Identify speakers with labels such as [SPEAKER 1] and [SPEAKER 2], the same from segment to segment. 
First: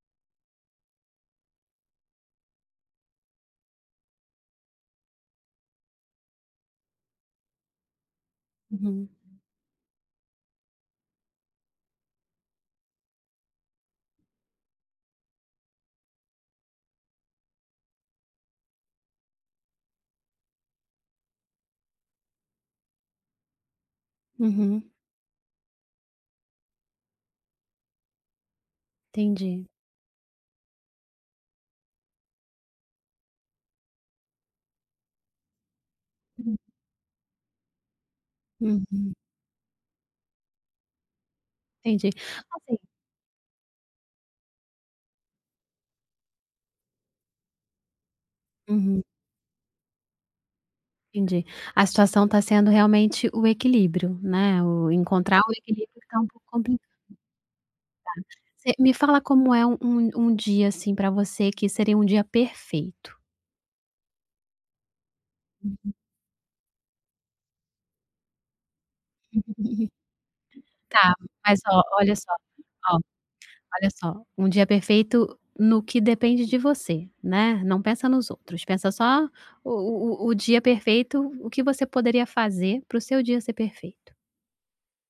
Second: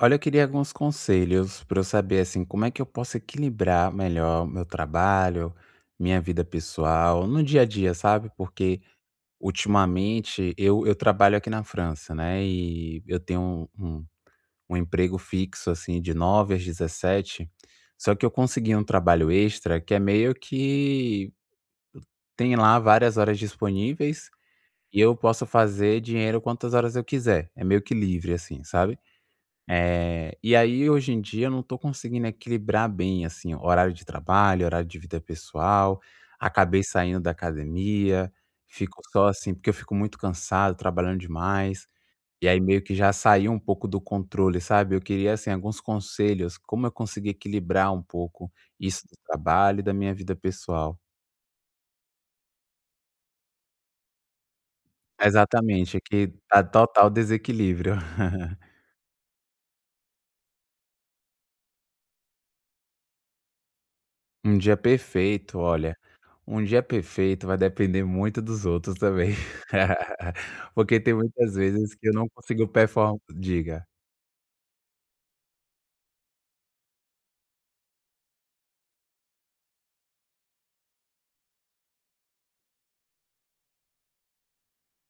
[SPEAKER 1] Olha, eu queria alguns conselhos para eu saber assim, como é que eu posso equilibrar melhor meu trabalho, minha vida pessoal, no dia a dia, sabe? Porque
[SPEAKER 2] Uhum.
[SPEAKER 1] ultimamente eu trabalho aqui na França, né? E eu tenho um emprego fixo assim de 9 às 17. Só que eu consegui um trabalho extra que é meio que tem lá várias horas disponíveis
[SPEAKER 2] Uhum.
[SPEAKER 1] e eu posso fazer dinheiro quantas horas eu quiser. É meio que livre assim, sabe?
[SPEAKER 2] Entendi.
[SPEAKER 1] É, e aí hoje em dia eu não tô conseguindo equilibrar bem, assim, horário de trabalho, horário de vida pessoal. Acabei saindo da academia, fico
[SPEAKER 2] Uhum.
[SPEAKER 1] só assim, porque eu fico muito cansado, trabalhando demais.
[SPEAKER 2] Entendi.
[SPEAKER 1] E aí
[SPEAKER 2] Assim,
[SPEAKER 1] meio que já saiu um pouco do controle, sabe? Eu queria, assim, alguns conselhos, como eu conseguir equilibrar um pouco
[SPEAKER 2] uhum.
[SPEAKER 1] isso do trabalho e da minha vida pessoal.
[SPEAKER 2] Entendi. A situação está sendo realmente o equilíbrio, né, o encontrar o
[SPEAKER 1] Exatamente,
[SPEAKER 2] equilíbrio
[SPEAKER 1] é
[SPEAKER 2] está um
[SPEAKER 1] que
[SPEAKER 2] pouco
[SPEAKER 1] tá
[SPEAKER 2] complicado.
[SPEAKER 1] total desequilíbrio.
[SPEAKER 2] Você me fala como é um dia, assim, para você que seria um dia perfeito.
[SPEAKER 1] Um dia perfeito, olha. Um dia é perfeito vai depender muito dos outros também, porque tem
[SPEAKER 2] Tá,
[SPEAKER 1] muitas
[SPEAKER 2] mas
[SPEAKER 1] vezes que eu não consigo
[SPEAKER 2] ó,
[SPEAKER 1] perform diga.
[SPEAKER 2] olha só, um dia perfeito no que depende de você, né, não pensa nos outros, pensa só o dia perfeito, o que você poderia fazer para o seu dia ser perfeito.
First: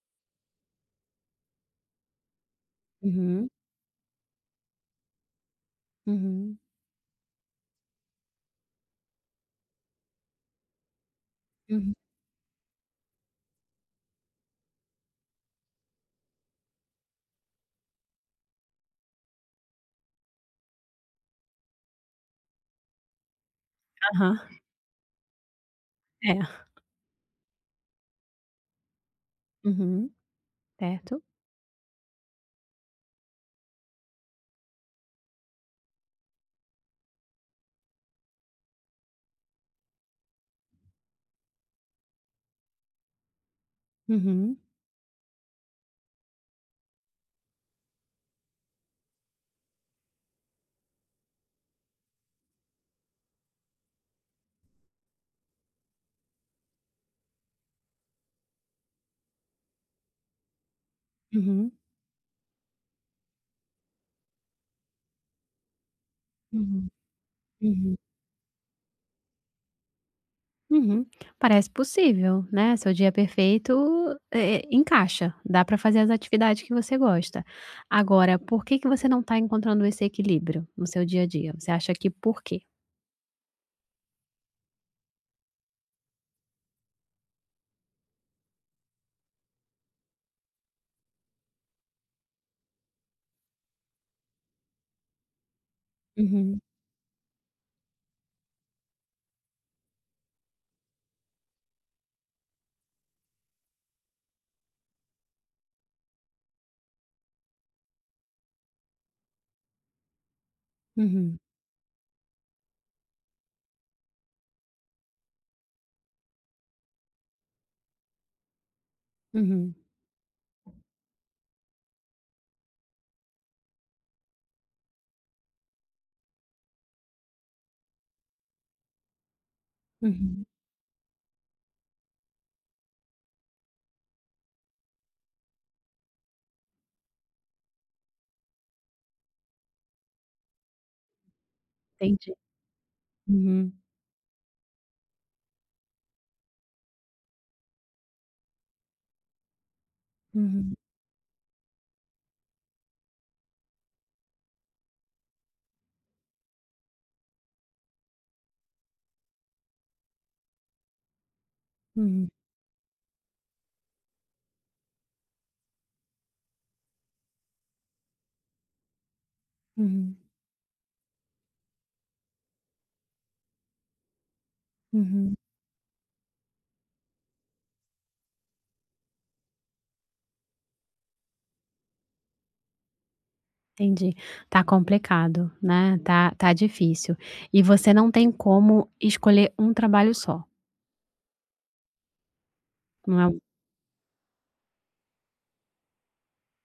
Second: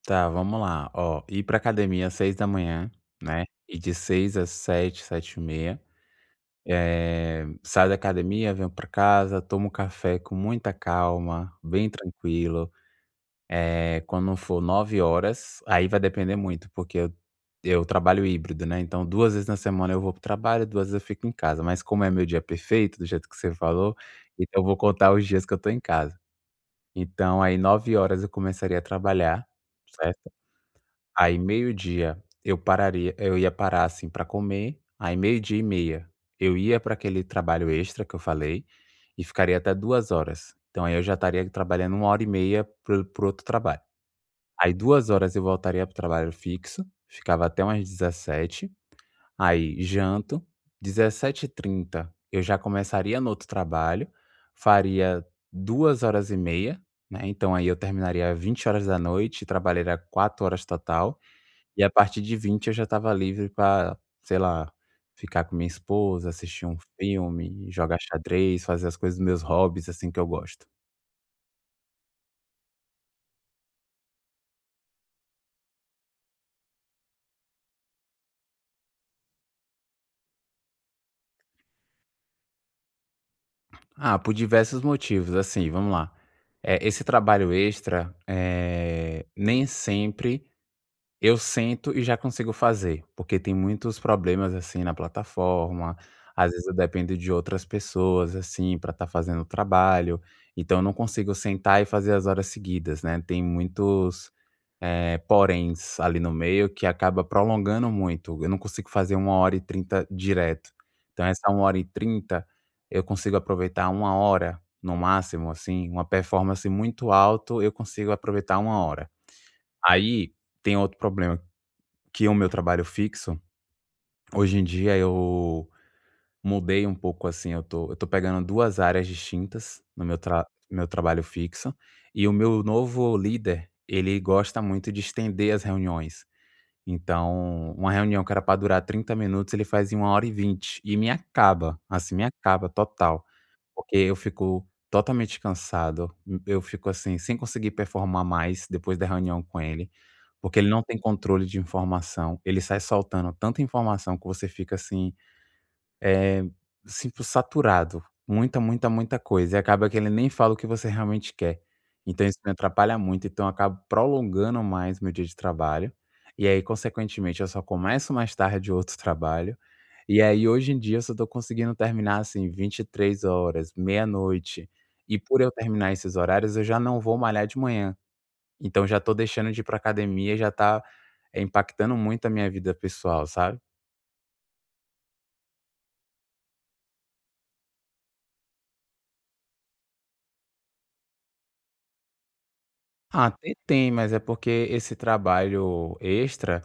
[SPEAKER 1] Tá, vamos lá, ó, ir pra academia às 6 da manhã, né,
[SPEAKER 2] Uhum,
[SPEAKER 1] e de 6 às 7, 7h30.
[SPEAKER 2] uhum,
[SPEAKER 1] 30 saio da academia, venho pra casa, tomo café com muita calma, bem
[SPEAKER 2] uhum.
[SPEAKER 1] tranquilo. Quando for 9 horas, aí vai depender muito, porque eu trabalho híbrido, né, então 2 vezes na semana eu vou para o trabalho, 2 vezes eu fico em casa, mas como é meu dia perfeito, do jeito que você falou,
[SPEAKER 2] Aham,
[SPEAKER 1] então eu vou contar os dias que eu tô em casa.
[SPEAKER 2] é.
[SPEAKER 1] Então aí 9 horas eu começaria a trabalhar,
[SPEAKER 2] Uhum,
[SPEAKER 1] certo.
[SPEAKER 2] certo.
[SPEAKER 1] Aí meio-dia eu ia parar, assim, para comer, aí meio-dia e meia eu ia para aquele trabalho extra que eu falei, e ficaria até 2 horas. Então aí eu já estaria trabalhando 1h30 para o outro trabalho.
[SPEAKER 2] Uhum,
[SPEAKER 1] Aí 2 horas eu voltaria pro trabalho fixo, ficava até umas 17. Aí janto, dezessete h 30 eu já começaria no outro trabalho, faria 2h30, né, então aí eu terminaria 20 horas da noite, trabalharia 4 horas total,
[SPEAKER 2] uhum,
[SPEAKER 1] e a partir de 20 eu já estava livre para, sei lá, ficar com minha esposa, assistir um
[SPEAKER 2] uhum,
[SPEAKER 1] filme,
[SPEAKER 2] uhum,
[SPEAKER 1] jogar xadrez, fazer as coisas dos meus hobbies, assim, que eu gosto.
[SPEAKER 2] uhum. Parece possível, né, seu dia perfeito, eh, encaixa, dá para fazer as atividades que você gosta. Agora, por que que você não está encontrando esse equilíbrio no seu dia a dia? Você acha que por quê?
[SPEAKER 1] Ah, por diversos motivos, assim, vamos lá. É esse trabalho extra, nem sempre eu sento e já consigo fazer, porque tem muitos problemas, assim, na plataforma, às
[SPEAKER 2] Uhum,
[SPEAKER 1] vezes eu dependo de outras pessoas, assim, para estar fazendo o trabalho, então eu não consigo sentar e fazer as horas seguidas, né, tem muitos poréns ali no meio que acaba prolongando muito. Eu não consigo fazer 1h30 direto. Então
[SPEAKER 2] uhum,
[SPEAKER 1] essa 1h30 eu consigo aproveitar uma hora no máximo, assim, uma performance muito alto, eu consigo aproveitar uma hora.
[SPEAKER 2] uhum,
[SPEAKER 1] Aí, tem outro problema, que é o meu trabalho fixo. Hoje em dia eu mudei um pouco, assim, eu tô pegando 2 áreas distintas no meu
[SPEAKER 2] uhum.
[SPEAKER 1] tra meu trabalho fixo, e o meu novo líder, ele gosta muito de estender as reuniões. Então, uma reunião que era para durar 30 minutos, ele faz em 1h20 e me acaba, assim, me
[SPEAKER 2] Entendi.
[SPEAKER 1] acaba total,
[SPEAKER 2] Uhum,
[SPEAKER 1] porque eu fico totalmente cansado, eu fico, assim, sem conseguir performar mais depois da reunião com ele, porque ele
[SPEAKER 2] uhum,
[SPEAKER 1] não tem controle de informação, ele sai soltando tanta informação que você fica assim é, sinto saturado, muita, muita, muita coisa, e acaba que ele nem fala o que você realmente quer. Então
[SPEAKER 2] uhum,
[SPEAKER 1] isso me atrapalha muito, então eu acabo prolongando mais meu dia de trabalho, e aí consequentemente eu só começo mais tarde outro trabalho,
[SPEAKER 2] uhum,
[SPEAKER 1] e aí hoje em dia eu só tô conseguindo terminar assim 23 horas meia-noite, e
[SPEAKER 2] uhum.
[SPEAKER 1] por eu terminar esses horários eu já não vou malhar de manhã, então já tô deixando de ir pra academia, já tá, impactando muito a minha vida pessoal, sabe?
[SPEAKER 2] Entendi. Tá complicado, né, tá difícil. E você não tem como escolher um trabalho só, não é
[SPEAKER 1] Ah,
[SPEAKER 2] um.
[SPEAKER 1] até tem, mas é porque esse trabalho extra,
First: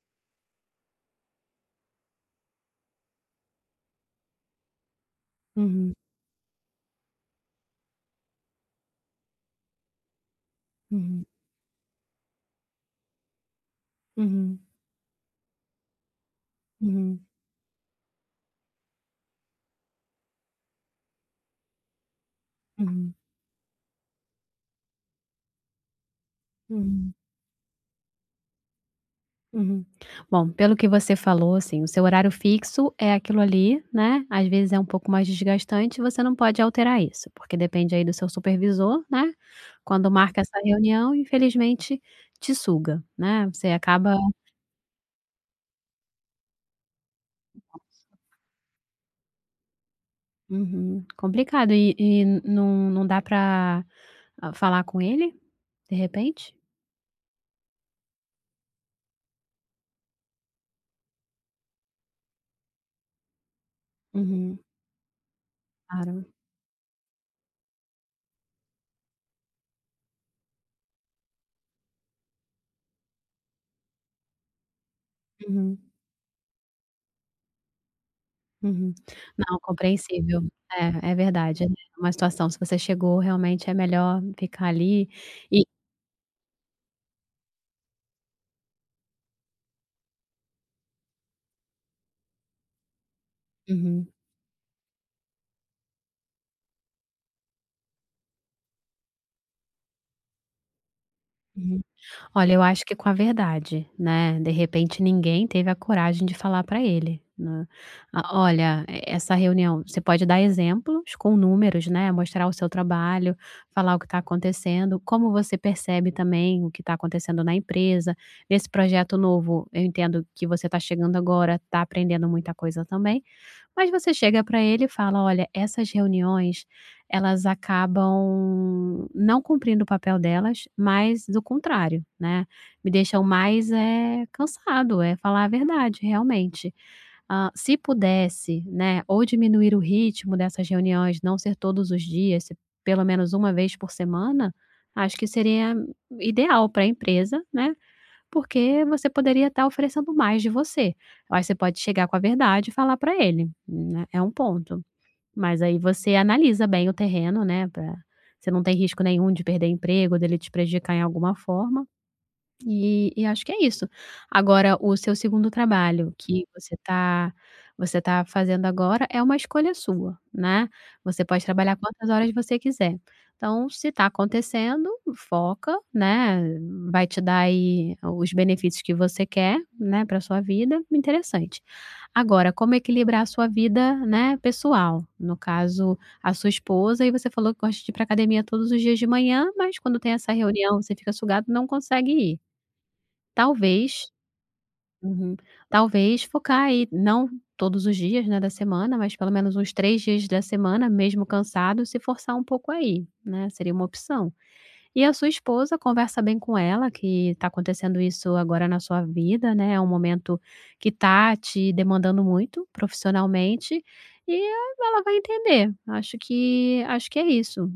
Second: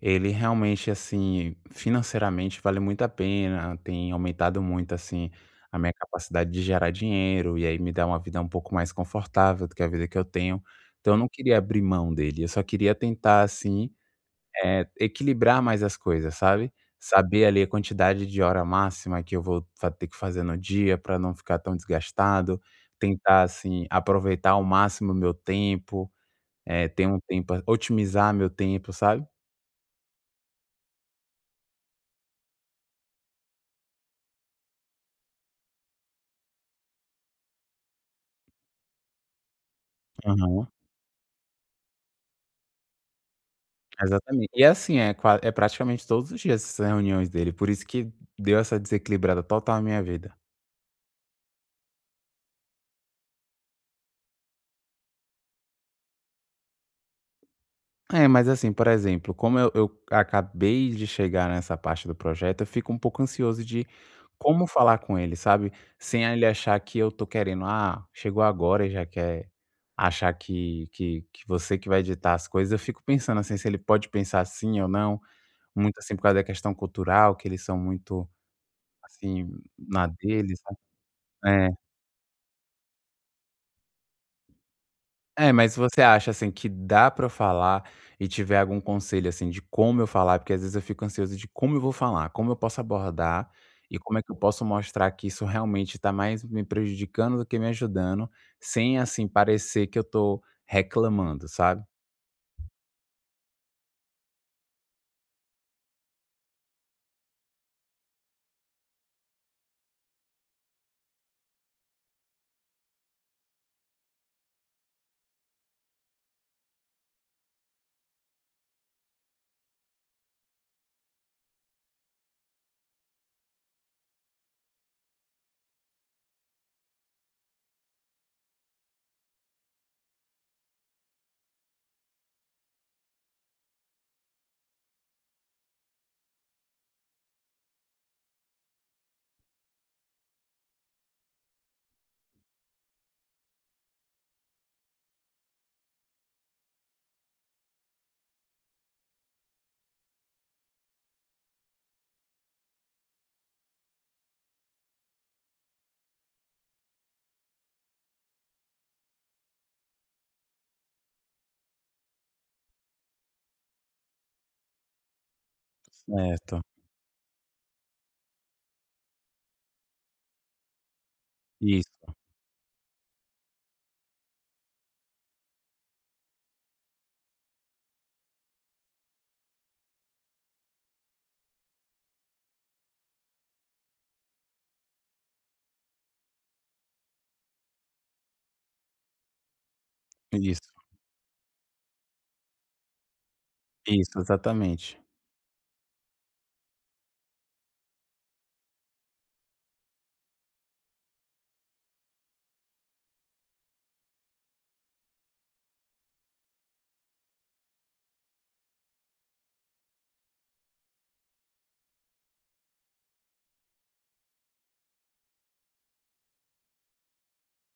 [SPEAKER 1] ele realmente, assim, financeiramente vale muito a pena, tem aumentado muito, assim, a minha
[SPEAKER 2] Uhum,
[SPEAKER 1] capacidade de gerar dinheiro, e aí me dá uma vida um pouco mais confortável do que a vida que eu tenho. Então eu
[SPEAKER 2] uhum,
[SPEAKER 1] não queria abrir mão dele, eu só queria tentar, assim,
[SPEAKER 2] uhum,
[SPEAKER 1] equilibrar mais as coisas, sabe?
[SPEAKER 2] uhum,
[SPEAKER 1] Saber ali a quantidade de hora máxima que eu vou fa ter que fazer no dia para não ficar tão desgastado,
[SPEAKER 2] uhum,
[SPEAKER 1] tentar, assim, aproveitar ao máximo o meu tempo. É, ter
[SPEAKER 2] uhum,
[SPEAKER 1] um tempo otimizar meu tempo, sabe.
[SPEAKER 2] uhum. Bom, pelo que você falou, assim, o seu horário fixo é aquilo ali, né, às vezes é um pouco mais desgastante, você não pode alterar isso, porque depende aí do seu supervisor, né, quando marca essa
[SPEAKER 1] Aham.
[SPEAKER 2] reunião, infelizmente te suga, né, você acaba.
[SPEAKER 1] Exatamente. E é assim, é qua é praticamente todos os dias essas reuniões dele, por isso que deu essa desequilibrada total na minha vida.
[SPEAKER 2] Uhum, complicado e não dá para. Ah, falar com ele, de repente?
[SPEAKER 1] É, mas assim, por exemplo, como eu acabei de chegar nessa parte do projeto, eu fico um pouco ansioso de
[SPEAKER 2] Uhum.
[SPEAKER 1] como falar com ele, sabe,
[SPEAKER 2] Claro.
[SPEAKER 1] sem ele achar que eu tô querendo: "Ah, chegou agora e já quer achar que você que vai editar as coisas." Eu fico pensando, assim, se ele pode pensar assim ou não.
[SPEAKER 2] Uhum.
[SPEAKER 1] Muito, assim, por causa da questão cultural, que eles são muito,
[SPEAKER 2] Uhum.
[SPEAKER 1] assim,
[SPEAKER 2] Não,
[SPEAKER 1] na
[SPEAKER 2] compreensível.
[SPEAKER 1] deles,
[SPEAKER 2] É, é verdade,
[SPEAKER 1] né. É.
[SPEAKER 2] né, uma situação, se você chegou, realmente é melhor ficar ali
[SPEAKER 1] É,
[SPEAKER 2] e.
[SPEAKER 1] mas você acha, assim, que dá pra eu falar e tiver algum conselho, assim, de como eu falar? Porque às vezes eu fico ansioso de como eu vou falar, como eu posso abordar e
[SPEAKER 2] Uhum.
[SPEAKER 1] como é que eu posso mostrar que isso realmente tá mais me prejudicando do que me ajudando, sem, assim, parecer que eu tô reclamando,
[SPEAKER 2] Uhum.
[SPEAKER 1] sabe.
[SPEAKER 2] Olha, eu acho que com a verdade, né, de repente ninguém teve a coragem de falar para ele, né. "Ah, olha, e essa reunião", você pode dar exemplos com números, né, mostrar o seu trabalho, falar o que está acontecendo, como você percebe também o que está acontecendo na empresa. Nesse projeto novo, eu entendo que você está chegando agora, está aprendendo muita coisa também, mas você chega para ele e fala: "Olha, essas reuniões elas acabam não cumprindo o papel delas, mas do contrário, né, me deixam mais, é cansado, é falar a verdade, realmente. Hã, se pudesse, né, ou diminuir o ritmo dessas reuniões, não ser todos os dias, ser pelo menos uma vez por semana, acho que seria ideal para a empresa, né, porque você poderia estar oferecendo mais de você." Aí você pode chegar com a verdade e falar para ele, né, é um ponto. Mas aí você analisa bem o terreno, né, pra você não tem risco nenhum de perder emprego, dele te prejudicar em alguma forma. E acho que é isso. Agora o seu segundo trabalho que
[SPEAKER 1] Certo.
[SPEAKER 2] você tá fazendo agora é uma escolha sua, né. Você pode trabalhar quantas
[SPEAKER 1] Isso,
[SPEAKER 2] horas você quiser. Então se está acontecendo, foca, né, vai te dar aí os benefícios que você quer, né, para sua vida, interessante. Agora como equilibrar a sua vida, né, pessoal, no caso a sua esposa, e você falou que gosta de ir para academia todos os dias de manhã, mas quando tem essa
[SPEAKER 1] isso,
[SPEAKER 2] reunião você fica sugado, não consegue ir. Talvez,
[SPEAKER 1] isso, exatamente.
[SPEAKER 2] uhum, talvez focar aí, não todos os dias, né, da semana, mas pelo menos uns 3 dias da semana, mesmo cansado, se forçar um pouco aí, né, seria uma opção. E a sua esposa, conversa bem com ela que está acontecendo isso agora na sua vida, né, é um momento que tá te demandando muito profissionalmente, e ela vai entender. Acho que é isso.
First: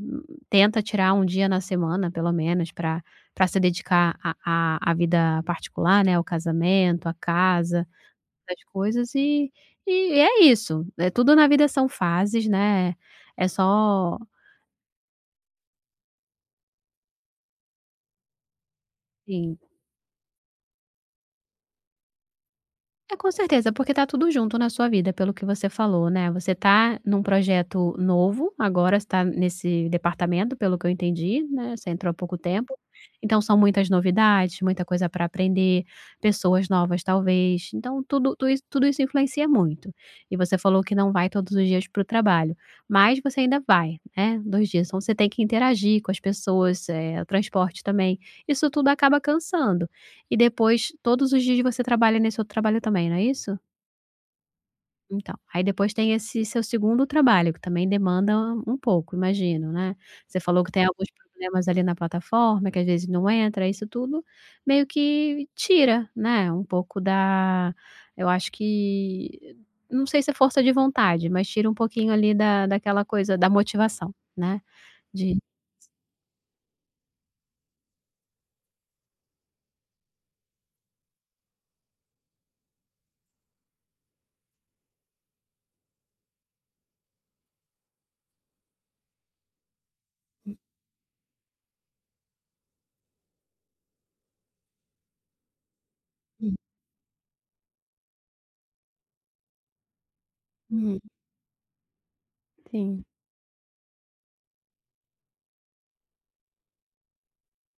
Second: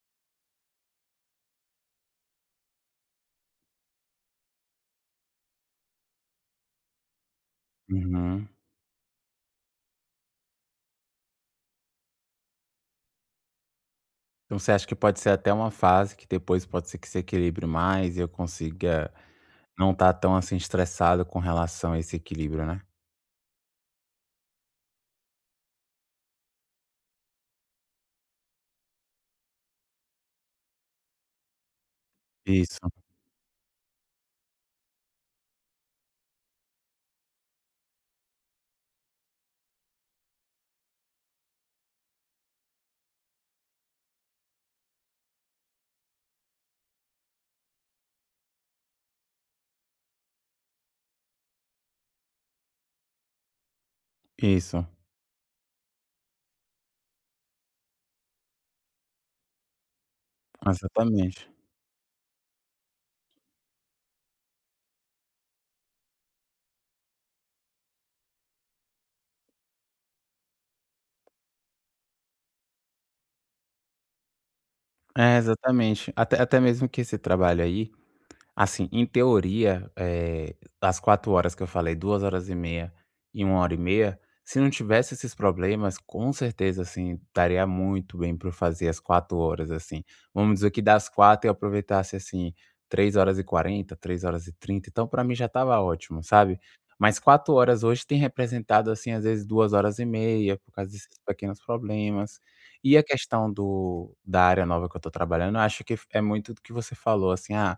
[SPEAKER 2] Tenta tirar um dia na semana, pelo menos, para se dedicar à vida particular, né, ao casamento, à casa,
[SPEAKER 1] Uhum.
[SPEAKER 2] essas coisas e é isso. É tudo na vida são fases, né, é só,
[SPEAKER 1] Então você acha que pode ser até uma fase que depois pode ser que se equilibre mais e eu consiga
[SPEAKER 2] assim.
[SPEAKER 1] não estar tão, assim, estressado com relação a esse equilíbrio, né?
[SPEAKER 2] É, com certeza, porque tá tudo junto na sua vida, pelo que você falou, né. Você tá num projeto novo, agora está nesse departamento, pelo que eu entendi, né, você entrou há pouco tempo.
[SPEAKER 1] Isso,
[SPEAKER 2] Então são muitas novidades, muita coisa para aprender, pessoas novas talvez, então tudo isso influencia muito. E você falou que não vai todos os dias para o trabalho, mas você ainda vai, né, 2 dias, então você tem que interagir com as pessoas, eh, o transporte também. Isso tudo acaba cansando. E depois, todos os dias você trabalha nesse outro trabalho também, não é isso?
[SPEAKER 1] isso,
[SPEAKER 2] Então, aí depois tem esse seu segundo trabalho, que também demanda um pouco, imagino, né. Você falou que tem alguns
[SPEAKER 1] exatamente.
[SPEAKER 2] problemas ali na plataforma, que às vezes não entra, isso tudo meio que tira, né, um pouco da, eu acho que não sei se é força de vontade, mas tira um pouquinho ali da daquela coisa da motivação, né, de
[SPEAKER 1] É, exatamente. Até mesmo que esse trabalho aí. Assim, em teoria, as 4 horas que eu falei, 2h30 e 1h30, se não tivesse esses problemas, com certeza, assim, daria muito bem para eu fazer as 4 horas, assim. Vamos dizer que das 4 eu aproveitasse, assim, 3h40 3h30 então para mim já estava ótimo, sabe. Mas 4 horas hoje tem representado, assim, às vezes 2h30, por causa
[SPEAKER 2] uhum,
[SPEAKER 1] desses pequenos problemas. E a
[SPEAKER 2] sim.
[SPEAKER 1] questão do da área nova que eu estou trabalhando, eu acho que é muito do que você falou, assim: "Ah,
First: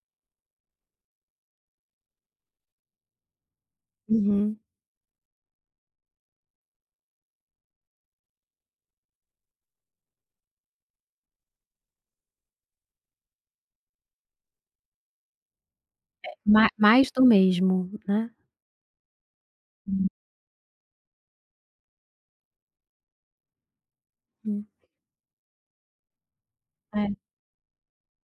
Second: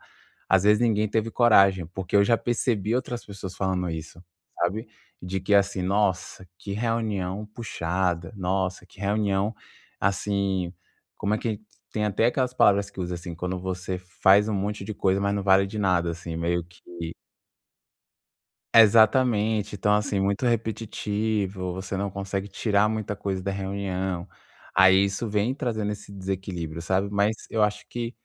[SPEAKER 1] às vezes ninguém teve coragem, porque eu já percebi outras pessoas falando isso,
[SPEAKER 2] Uhum.
[SPEAKER 1] sabe. De que assim: Nossa, que reunião puxada, nossa, que reunião, assim" como é que tem até aquelas palavras que usa, assim, quando você faz um monte de coisa, mas não vale de nada, assim, meio
[SPEAKER 2] Ma
[SPEAKER 1] que
[SPEAKER 2] mais do mesmo, né.
[SPEAKER 1] exatamente. Então, assim, muito repetitivo, você não consegue tirar muita coisa da reunião.
[SPEAKER 2] Uhum.
[SPEAKER 1] Aí isso vem trazendo esse desequilíbrio, sabe.
[SPEAKER 2] É.
[SPEAKER 1] Mas eu acho que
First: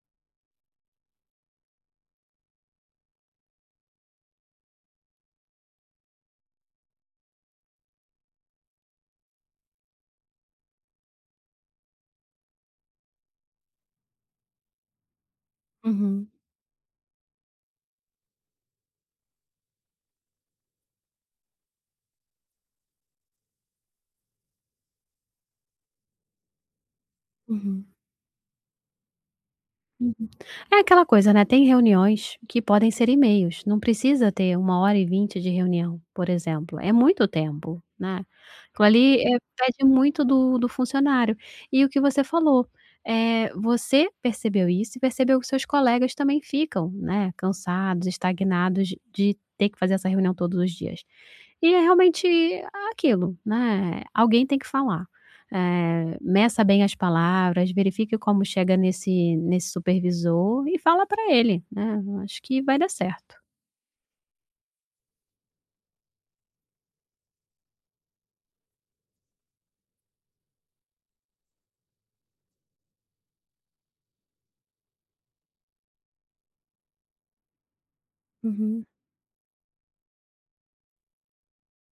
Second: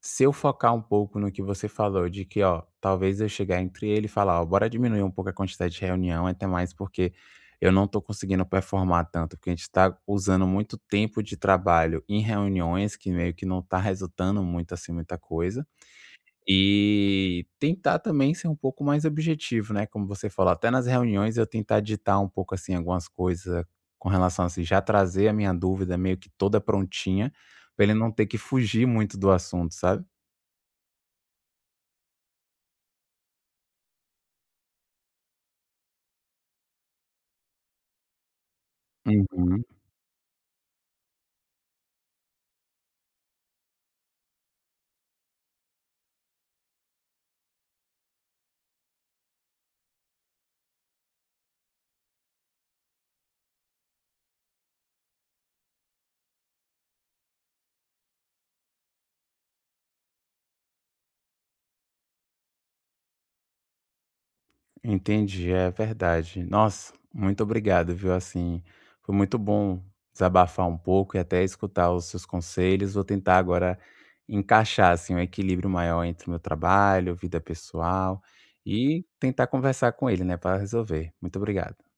[SPEAKER 1] se eu focar um pouco no que você falou de que, ó, talvez eu chegar entre ele e falar: "Ó, bora diminuir um pouco a quantidade de reunião, até mais porque eu não tô conseguindo performar tanto, porque a gente tá usando muito tempo de trabalho em reuniões que meio que não tá resultando muito, assim, muita coisa."
[SPEAKER 2] Uhum,
[SPEAKER 1] E tentar também ser um pouco mais objetivo, né, como você falou, até nas reuniões eu tentar ditar um pouco, assim, algumas coisas com relação, a assim, já trazer a minha dúvida meio que toda prontinha, pra
[SPEAKER 2] uhum,
[SPEAKER 1] ele não ter que fugir muito do assunto, sabe?
[SPEAKER 2] uhum. É aquela coisa, né, tem reuniões que podem ser e-mails, não precisa ter 1h20 de reunião, por exemplo, é muito tempo, né. Aquilo ali, eh,
[SPEAKER 1] Uhum,
[SPEAKER 2] pede muito do funcionário. E o que você falou, eh, você percebeu isso e percebeu que seus colegas também ficam, né, cansados, estagnados de ter que fazer essa reunião todos os dias. E é realmente aquilo, né, alguém tem que falar. Eh, meça bem as palavras, verifique como chega nesse supervisor e fala para ele, né, acho que vai dar certo.
[SPEAKER 1] entendi, é verdade. Nossa, muito obrigado, viu, assim, foi muito bom desabafar um pouco e até escutar os seus conselhos. Vou tentar agora encaixar, assim, um equilíbrio maior entre o meu trabalho, vida pessoal
[SPEAKER 2] Uhum.
[SPEAKER 1] e tentar conversar com ele, né, para resolver. Muito obrigado.